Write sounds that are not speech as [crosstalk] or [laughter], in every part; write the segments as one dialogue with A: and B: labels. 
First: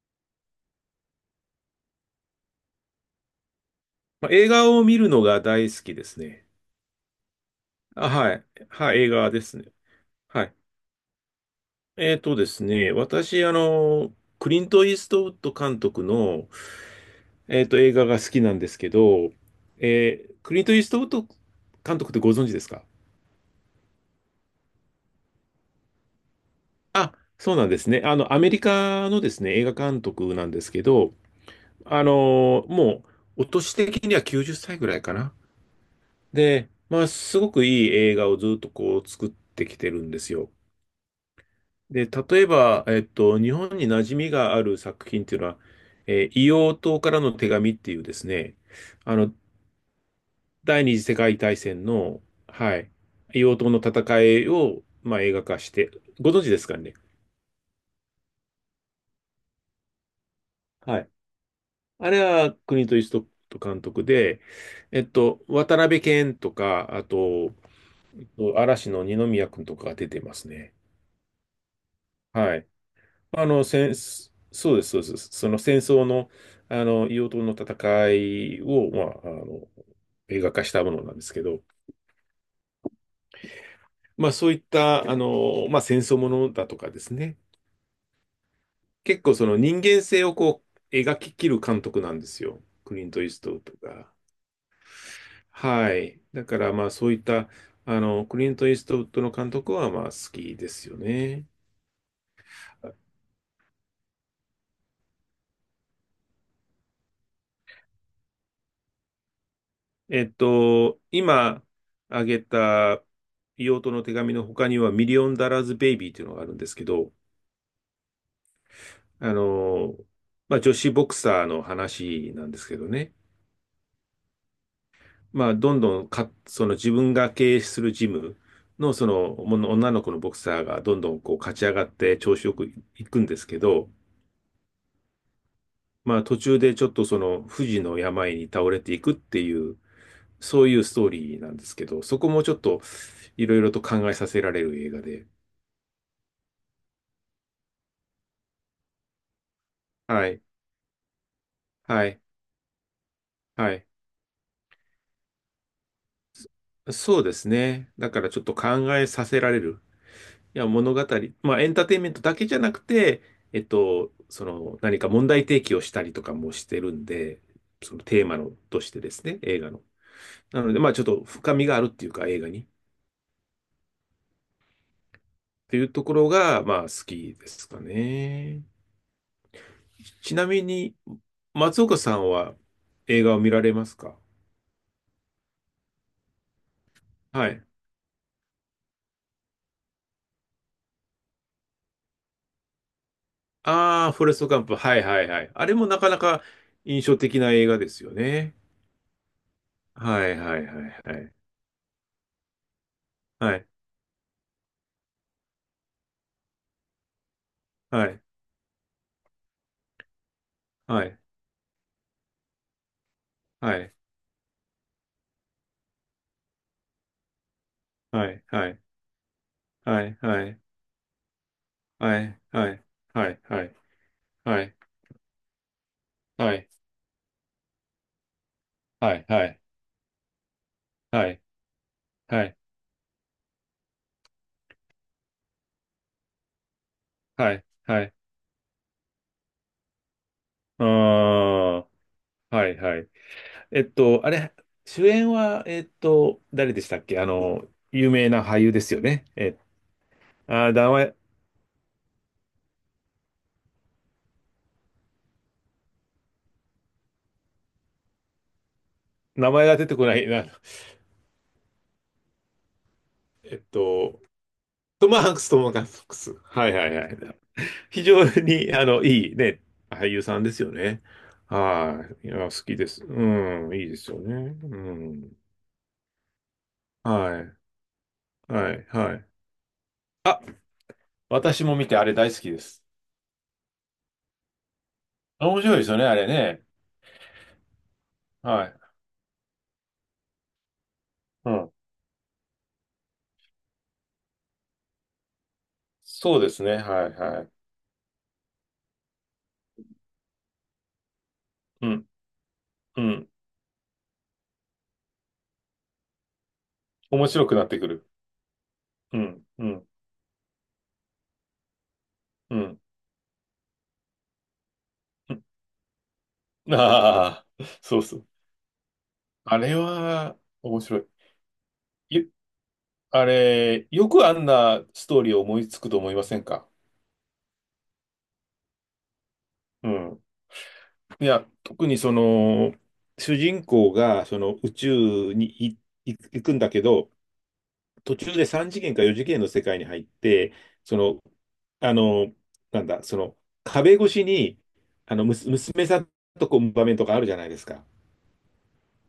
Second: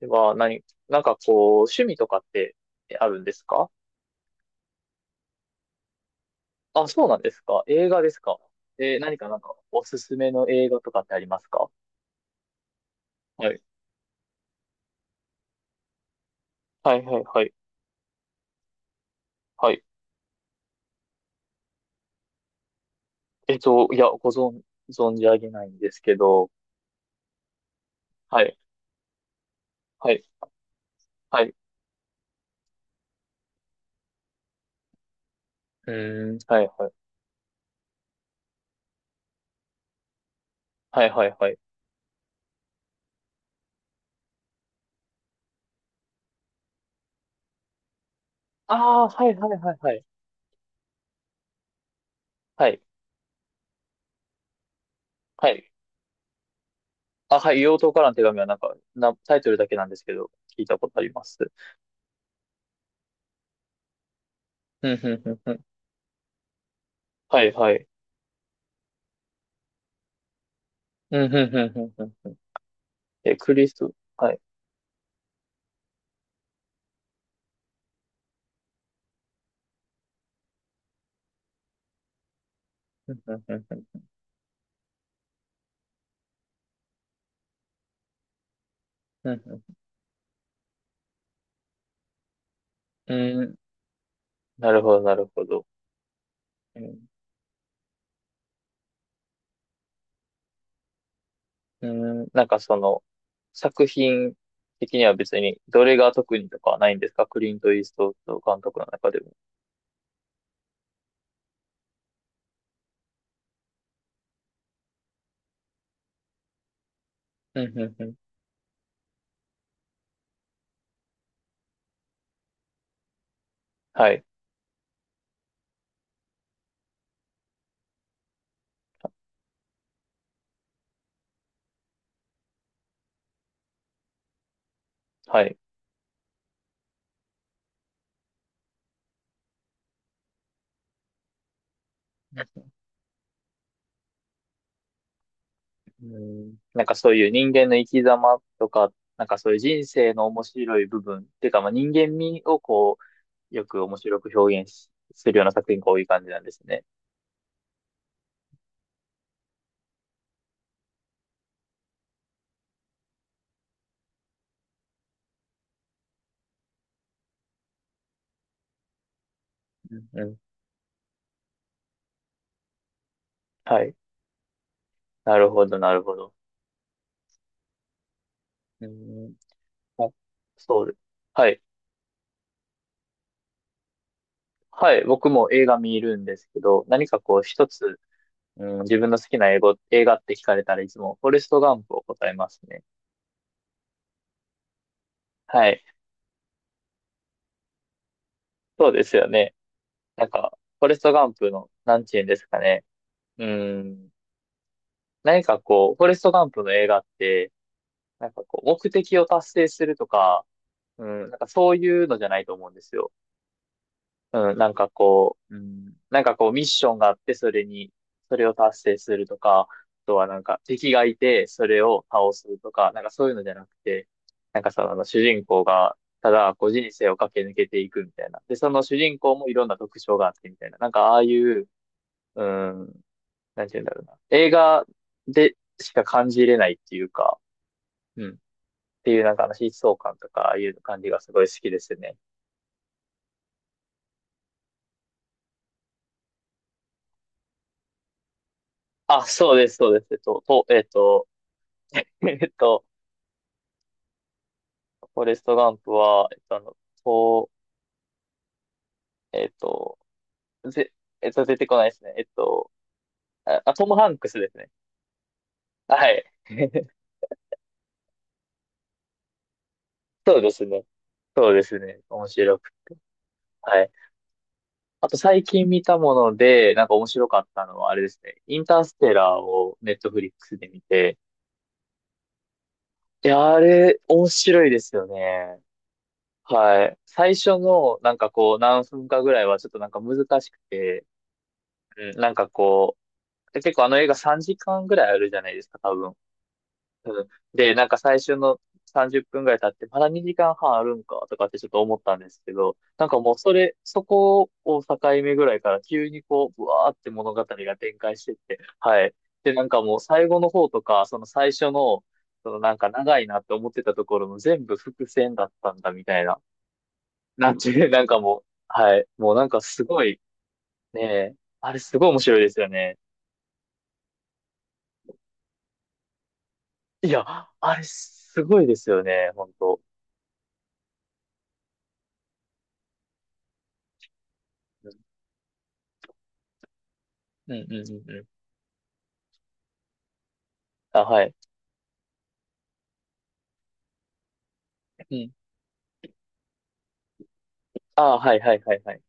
A: では、趣味とかってあるんですか？
B: まあ、映画を見るのが大好きですね。
A: あ、そうなんですか。映画
B: あ、
A: です
B: は
A: か。
B: い。はい、映画ですね。
A: おすすめ
B: は
A: の
B: い。
A: 映画とかってありますか？
B: えっとですね、私、
A: はい。
B: クリント・イーストウッド監督の、
A: はいはいはい。
B: 映画が好きなんですけど、
A: はい。
B: クリント・イーストウッド監督ってご存知ですか？
A: いや、存じ上げないんですけど。
B: あ、そうなんですね。あの、ア
A: は
B: メ
A: い。
B: リカのですね、映画監
A: はい。
B: 督なんですけど、
A: はい。
B: あの、もう、お年的には90歳ぐらいかな。
A: うーん。は
B: で、
A: いはい。
B: まあ、すごくいい映画をずっとこう作ってきてるんですよ。
A: はいはいはい。
B: で、例えば、日本に馴染みがある作品っていうのは、硫黄島からの手紙っていうですね、
A: ああ、
B: あ
A: は
B: の、
A: いはいはいはい。
B: 第二次世界大戦の、
A: は
B: は
A: い。
B: い、硫黄島の戦いを、まあ、映画
A: は
B: 化
A: い。
B: して、ご存知ですかね。
A: あ、はい。硫黄島からの手紙はタイトルだけなんですけど、聞いたこと
B: は
A: あ
B: い。
A: ります。
B: あれは国とストップ監督で、
A: うん、うん、うん、ふん。
B: 渡辺謙とか、あ
A: はい
B: と、
A: はい。
B: 嵐の二宮君とかが出てますね。
A: うん、うん、うん、うん、うん。ふん。
B: はい。
A: え、
B: あ
A: ク
B: の、
A: リスト、
B: 戦
A: はい。
B: そうです、そうです。その戦争の、あの、硫黄島の戦いを、まあ、あの、映画化したものなんですけど、
A: うん、
B: まあ、そういった、あの、まあ、戦争ものだとかですね。結構その人間性をこう、描ききる監督なんですよ。クリント・イーストウッドが。
A: なるほど、なるほど。
B: はい。だから、
A: う
B: まあ、
A: ん、
B: そういった、あの、クリント・イーストウッドの監督は、まあ、好きですよね。
A: うんなんかその、作品的には別に、どれが特にとかはないんですか？クリント・イーストウッド監督の中でも。
B: 今あげた硫黄トの手紙の他には、ミリオンダラーズ・ベイビーというのがあるんですけど、
A: うんうんうん。
B: あの、まあ、女子ボクサーの話なんですけどね、
A: はい、
B: まあ、どんどんか、その自分が経営するジムの、そのもの女の子のボクサーがどんどんこう勝ち上がって調子よくいくんですけど、
A: はい。
B: まあ、途中でちょっとその不治の病に倒れていくっていう、そういうストーリーなんですけど、そこもちょっといろいろと考えさせられる映画で、
A: うん、なんかそういう人間の生き様とか、なんかそういう人生の
B: は
A: 面
B: い。
A: 白い部分っていうか、まあ、人
B: は
A: 間
B: い。
A: 味をこう、よ
B: は
A: く
B: い。
A: 面白く表現するような作品が多い感じなんですね。
B: そうですね。だからちょっと考えさせられる。いや、物語。まあ、エンターテインメントだけじゃなくて、その、何か問題提起をしたりとかもしてるんで、そのテーマの、としてですね、映画の。
A: うんうん。
B: なので、まあ、ちょっと深みがあるっていうか、映画に。っ
A: はい。なるほ
B: て
A: ど、
B: いう
A: なる
B: とこ
A: ほ
B: ろ
A: ど。
B: が、まあ、好きですかね。
A: うん。あ、
B: ちなみ
A: そう
B: に、
A: です。はい。
B: 松岡さんは映画を見られますか？
A: はい。僕も映画見るんですけど、こう
B: はい。
A: 一つ、うん、自分の好きな英語、映画って聞かれたらいつも、フォレストガンプを答えますね。
B: ああ、フォレストガンプ。はいはいはい。あ
A: は
B: れ
A: い。
B: もなかなか印象的な映画ですよね。
A: そうですよね。
B: は
A: なん
B: い
A: か、
B: はい
A: フ
B: は
A: ォレス
B: いは
A: トガン
B: い。
A: プの、なんて言うんですかね。うん。こう、フォレストガンプの映画って、
B: はい
A: なんかこう、目的を達成するとか、
B: は
A: う
B: い
A: ん、なんかそういうのじゃないと思うんですよ。
B: はい
A: うん、なんかこうミッションがあって、それに、
B: は
A: そ
B: い。
A: れを
B: は
A: 達
B: い
A: 成するとか、あ
B: は
A: と
B: い
A: はなん
B: は
A: か
B: い
A: 敵がいて、それを
B: は
A: 倒
B: い。
A: す
B: は
A: と
B: い
A: か、なんかそう
B: は
A: いう
B: い
A: のじゃ
B: は
A: なく
B: い
A: て、なん
B: は
A: か
B: い。
A: その主人公が、た
B: はいは
A: だ
B: いは
A: こ
B: い
A: う人生を駆け抜けていくみたいな。で、その主
B: は
A: 人公もい
B: い。
A: ろんな特徴があってみたいな。なんかああいう、
B: は
A: う
B: い
A: ん、なんて言うんだろうな。映画でしか感じれないっていうか、
B: はい。はい
A: うん。っていう疾走感とか、ああいう
B: あ
A: 感じがすごい好き
B: あ、
A: ですね。
B: はいはい。あれ、主演は誰でしたっけ？あの有名な俳優ですよね。
A: あ、そうです、そうです。えっと、と、えっ
B: 名前、
A: と、[laughs] えっと、フォレストガンプは、えっと、あの、と、えっ
B: 名前が出て
A: と、
B: こないな。
A: ぜ、えっと、出てこないですね。
B: えっ
A: あ、トム・ハン
B: と
A: クスですね。
B: トム・ハンクス、トム・ハン
A: は
B: ク
A: い。
B: ス、はいは
A: [laughs]
B: いはい。非常に、あの、いいね、俳優
A: そ
B: さ
A: う
B: ん
A: で
B: です
A: す
B: よ
A: ね。
B: ね。
A: そうですね。
B: は
A: 面
B: い。いや、好
A: 白く。
B: きです。うん、
A: は
B: いい
A: い。
B: ですよね。う
A: あと
B: ん。
A: 最近見たもので、なんか面白
B: は
A: かった
B: い。
A: のは、あれですね。イン
B: は
A: ター
B: い。
A: ステ
B: はい。
A: ラーをネットフリッ
B: あ、
A: クスで見て、
B: 私も見てあれ大好きです。
A: いや、あれ、面白いですよね。
B: 面白いですよね、あれね。
A: はい。最初の、なんかこう、
B: はい。
A: 何分かぐらいはちょっとなんか難しくて、
B: うん。
A: うん、なんかこう、結構あの映画3時間ぐらいあるじゃないですか、多分。
B: そうですね。はい。
A: うん。
B: はい。
A: で、なんか最初の30分ぐらい経って、まだ2時間半あるんかとかってちょっと
B: う
A: 思っ
B: ん。
A: たんですけど、
B: う
A: なんか
B: ん。
A: もうそこを境目ぐらいから急にこう、ぶわーって
B: 面
A: 物語
B: 白くなっ
A: が
B: てく
A: 展
B: る。
A: 開してって、はい。
B: うん。
A: で、な
B: う
A: んか
B: ん。
A: もう最後の方とか、その最初の、そ
B: う
A: のなん
B: ん。
A: か長いなって思ってたところも全部伏
B: う
A: 線だ
B: ん。
A: ったんだみたいな。
B: あ
A: なん
B: あ、
A: て
B: [laughs]
A: いう、
B: そ
A: な
B: う
A: ん
B: そ
A: か
B: う。
A: もう、はい。もうなん
B: あ
A: か
B: れ
A: すごい、
B: は、面白
A: ね
B: い。
A: え、あれすごい面
B: ゆ
A: 白いですよね。
B: あれ、よくあんなストーリーを思いつくと思いませんか？
A: いや、あれすごいですよね、本当。
B: うん。いや、特にその、主人公がその宇
A: うん
B: 宙に行くんだけど、
A: うんうんう
B: 途
A: ん。
B: 中で3次元か4次元の世界に入って、そ
A: あ、は
B: の、
A: い。
B: あの、なんだ、その、壁越しに、
A: う
B: あの、
A: ん。
B: 娘さんとこう場面とかあるじゃないですか。
A: ああ、はいはいはいはい。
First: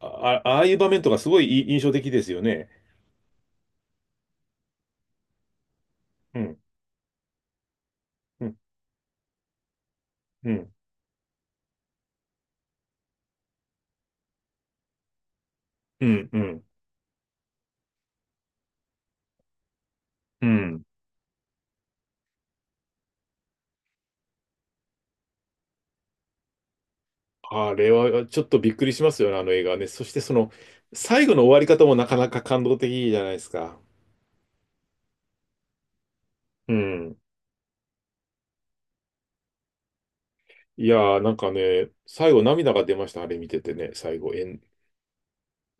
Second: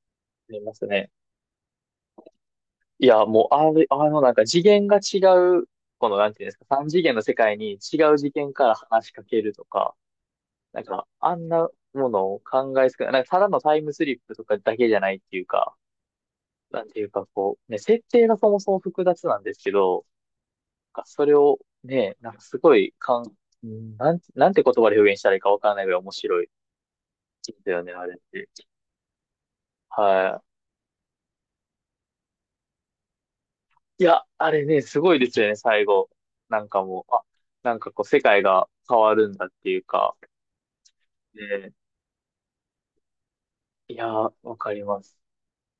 B: ああ、
A: あ
B: あ
A: り
B: あ
A: ま
B: いう
A: す
B: 場面
A: ね。
B: とかすごい印象的ですよね。
A: いや、もう、なんか次元が違う、この、なん
B: う
A: ていうんです
B: ん、
A: か、三次元の世界に違う次
B: う
A: 元
B: ん、
A: から話しかけるとか、
B: うん、
A: なんか、あんなものを考えすくない、なんか、ただのタイムスリップとかだけじゃないっていうか、
B: うん、うん。
A: なんていうか、こう、ね、設定がそもそも複雑なんですけど、
B: うん。
A: なんかそれをね、なんかすごい、かん、うんなんて、なんて言葉で表現したらいいかわからないぐらい面白いです
B: あ
A: よ
B: れ
A: ね、あれっ
B: はちょ
A: て。
B: っとびっくりしますよね、あの映画はね。そしてそ
A: は
B: の、
A: い。
B: 最後の終わり方もなかなか感動的じゃないですか。
A: いや、あれね、すごいですよね、最後。なん
B: う
A: かもう、
B: ん。
A: あ、なんかこう、世界が変わるんだっていうか。
B: いやー、なんか
A: ね、
B: ね、最後涙が出ました、あれ見ててね、
A: いや
B: 最
A: ー、
B: 後、
A: わかります。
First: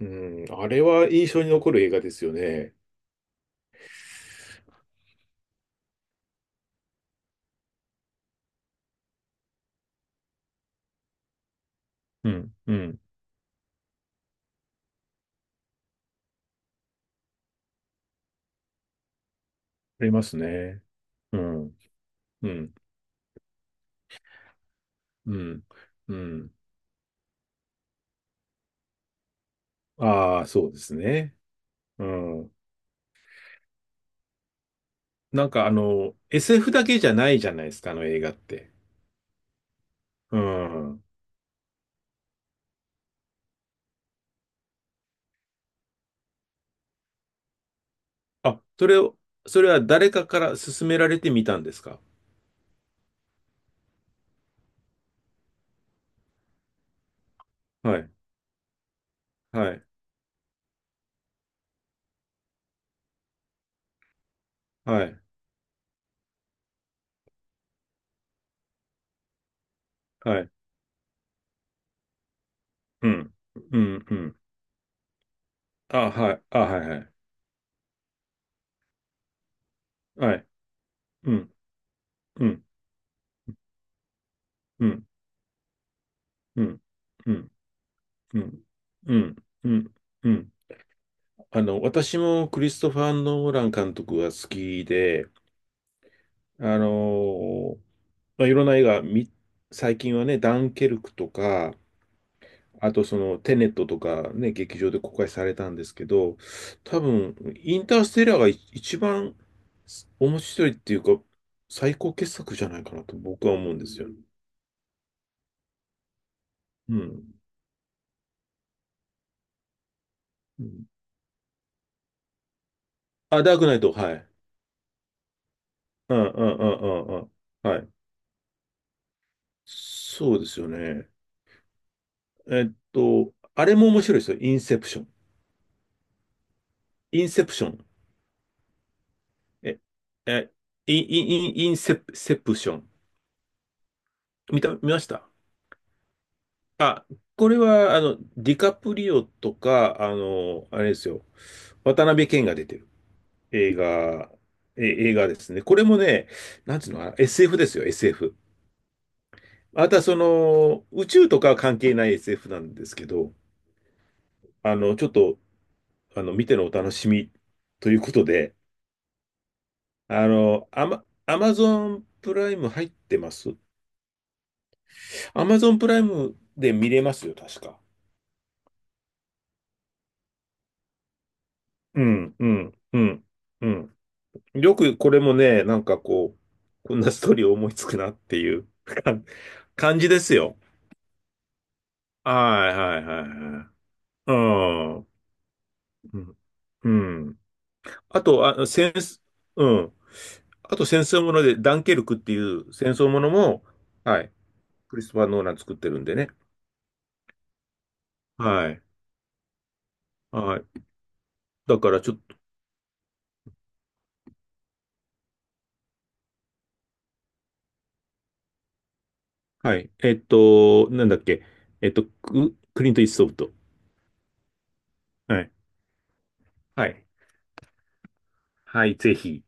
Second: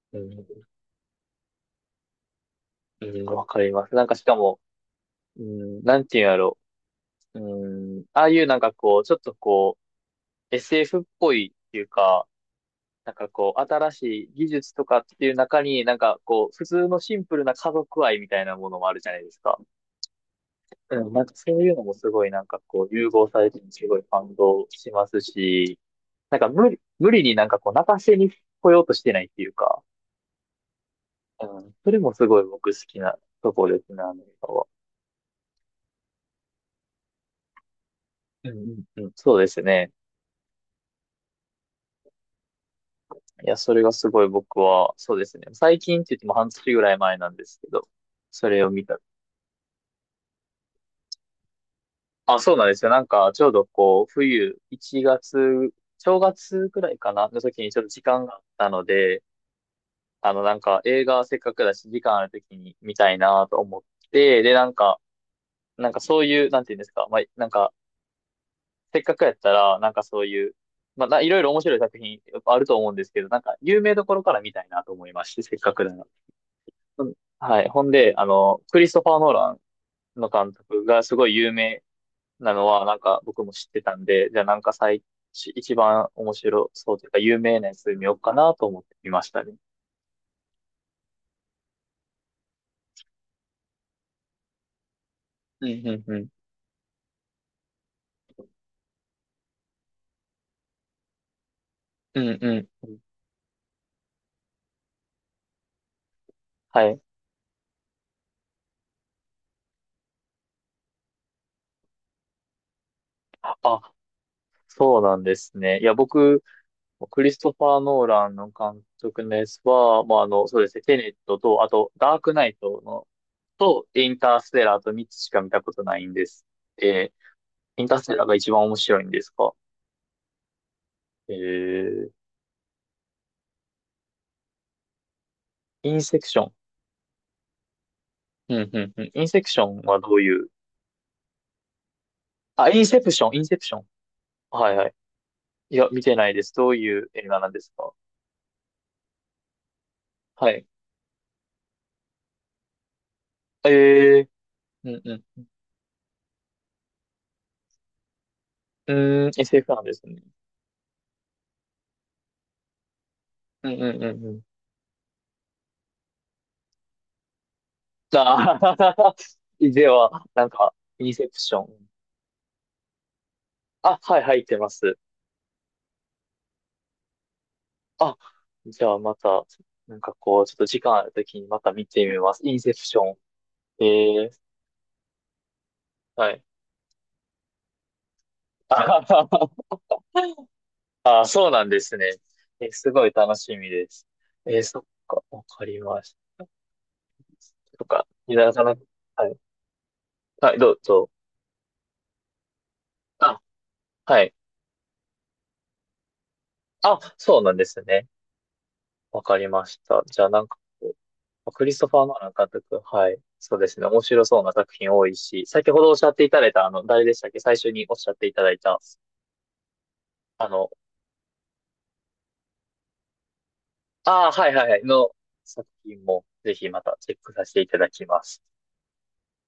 B: う
A: うん、
B: ん、あれは印象に残る映画ですよね。
A: うん、わかります。なんかしかも、うん、なんていうんやろう。うん、ああいうなんかこう、ちょっとこう、SF っぽいっていうか、
B: うん、うん、
A: なんかこう、新しい技術とかっていう中に、なんかこう、普通のシンプルな家族愛みたいなものもあるじゃないですか。
B: ありますね。
A: うん、なんか
B: う
A: そういう
B: ん、
A: のもすごいなん
B: う
A: か
B: ん、
A: こう融合されててすごい感動します
B: うん、
A: し、
B: うん。
A: 無理になんかこう泣かせに来ようとしてないっていうか、
B: ああ、そうですね。
A: うん、それ
B: う
A: もすごい
B: ん。
A: 僕好きなところですね、アメリカは。
B: なんかあの、SF だけじゃないじゃないですか、あの映画っ
A: うん
B: て。
A: うんうん、そうですね。
B: うん。
A: いや、それがすごい僕は、そうですね。最近って言っても半年ぐらい前なんですけど、そ
B: あ、
A: れを見
B: それ
A: た。
B: を、それは誰かから勧められてみたんですか？
A: あ、そうなんですよ。なんかちょうどこう冬、1月、正月くらいかな、の時にちょっと
B: は
A: 時
B: い、
A: 間があったので、
B: はい、
A: あの、なんか映画せっかくだし、時間あるときに見たいなと思って、で、なんか、
B: はい、
A: なんかそういう、なんていうんですか、まあ、なんか、せっかくやったら、なんかそう
B: は
A: い
B: い。
A: う、まあ、いろいろ面白い作品あると思うんで
B: う
A: すけど、
B: ん、
A: なんか、
B: う
A: 有名ど
B: ん、
A: こ
B: う
A: ろか
B: ん。
A: ら見たいなと思いまして、せっかくなら。
B: あ、はい、あ、はい、は
A: う
B: い。
A: ん。はい。ほんで、あの、クリストファー・ノーランの
B: はい、
A: 監督がすご
B: う
A: い有
B: ん、
A: 名
B: う
A: な
B: ん。
A: のは、なんか僕も知ってたんで、じゃあなんか
B: う
A: 最、
B: ん、
A: 一番面
B: う
A: 白
B: ん、
A: そうというか、
B: う
A: 有
B: ん、
A: 名なやつ見ようか
B: う
A: な
B: ん、
A: と思ってみ
B: う
A: まし
B: ん、
A: たね。
B: うん、うん。あの、私もクリストファー・ノーラン監督が好きで、
A: うん、うん、うん。
B: あの、まあ、いろんな映画み最近はね、ダンケルクとか、
A: うん、うんう
B: あ
A: ん。
B: とそのテネットとかね、劇場で公開されたんですけど、
A: は
B: 多
A: い。
B: 分、インターステラーが一番面白いっていうか、最高傑作じゃないかなと僕は思うん
A: あ、
B: ですよ。
A: そうなんですね。いや、僕、
B: う
A: クリ
B: ん。
A: ストファー・ノーランの監督のやつは、まあ、あの、そう
B: う
A: ですね、
B: ん。
A: テネットと、あと、ダークナイトの、
B: あ、ダークナイ
A: と、
B: ト、
A: イ
B: は
A: ン
B: い。
A: ターステラーと3つしか見たことないん
B: うん、う
A: で
B: ん、
A: す。
B: うん、
A: え
B: うん、う
A: ー、
B: ん。は
A: イン
B: い。
A: ターステラーが一番面白いんですか？
B: そうですよね。
A: えー、
B: あれも面白いですよ。インセプション。
A: インセクション。
B: インセプション。
A: うん、うん、うん。インセクション
B: え、
A: はどういう、
B: え、インインセプ、セプシ
A: あ、
B: ョ
A: イン
B: ン。
A: セプション、インセプション。はい、は
B: 見
A: い。
B: ました？
A: いや、見てないです。どういう映画な
B: こ
A: ん
B: れ
A: ですか？
B: は、あの、ディカプリオとか、あ
A: はい。
B: の、あれですよ。渡辺謙が出てる映
A: えー、
B: 画、え、
A: うん、
B: 映
A: う
B: 画で
A: ん。
B: すね。これもね、なんつうのかな、SF ですよ、SF。
A: うーん、SF なん
B: ま
A: で
B: た、
A: す
B: そ
A: ね。
B: の、宇宙とかは関係ない SF なんですけど、
A: うん、うん、うん、
B: あの、ちょっと、あの、見てのお楽しみということで、
A: あ。 [laughs] では、
B: あ
A: なん
B: の、
A: か、インセプ
B: ア
A: シ
B: マ
A: ョン。
B: ゾンプライム入ってます？
A: あ、はい、入ってます。
B: アマゾンプライムで見れますよ、確か。
A: あ、じゃあまた、なんかこう、ちょっと時間あるときにまた見
B: う
A: てみま
B: ん、
A: す。
B: う
A: インセ
B: ん、
A: プシ
B: う
A: ョン。
B: ん、う
A: え
B: ん。
A: え。
B: よくこれもね、なんか
A: は
B: こ
A: い。
B: う、こんなストーリー思いつくなっていう
A: あ、
B: [laughs] 感感じですよ。
A: [laughs]、あ、そうなんですね。え
B: はい
A: す
B: はい
A: ごい
B: はい
A: 楽し
B: は
A: み
B: い。
A: です。
B: う
A: えー、そっ
B: ん。う
A: か、わかりまし
B: ん。うん。
A: た。とか、
B: あ
A: いた
B: と、
A: さ
B: あ、
A: な、
B: 戦、
A: はい。
B: うん。
A: はい、ど
B: あ
A: う
B: と戦
A: ぞ。
B: 争もので、ダンケルクっていう戦争もの
A: あ、
B: も、は
A: は
B: い。
A: い。
B: クリストファー・ノーラン作ってるんでね。
A: あ、そうなんですね。
B: はい。
A: わかりました。じゃあなんか、
B: はい。
A: クリス
B: だ
A: ト
B: か
A: フ
B: ら
A: ァー・
B: ち
A: ノ
B: ょ
A: ー
B: っ
A: ラン
B: と、
A: 監督。はい。そうですね。面白そうな作品多いし、先ほどおっしゃっていただいた、あの、誰でしたっけ、最初におっしゃっていただいた、
B: はい。
A: あの、
B: なんだっけ。クリント・イーストウッド。
A: ああ、はいはいはい、の
B: はい。
A: 作品も、ぜひま
B: は
A: た
B: い。
A: チェックさせていただきます。
B: はい、ぜひ。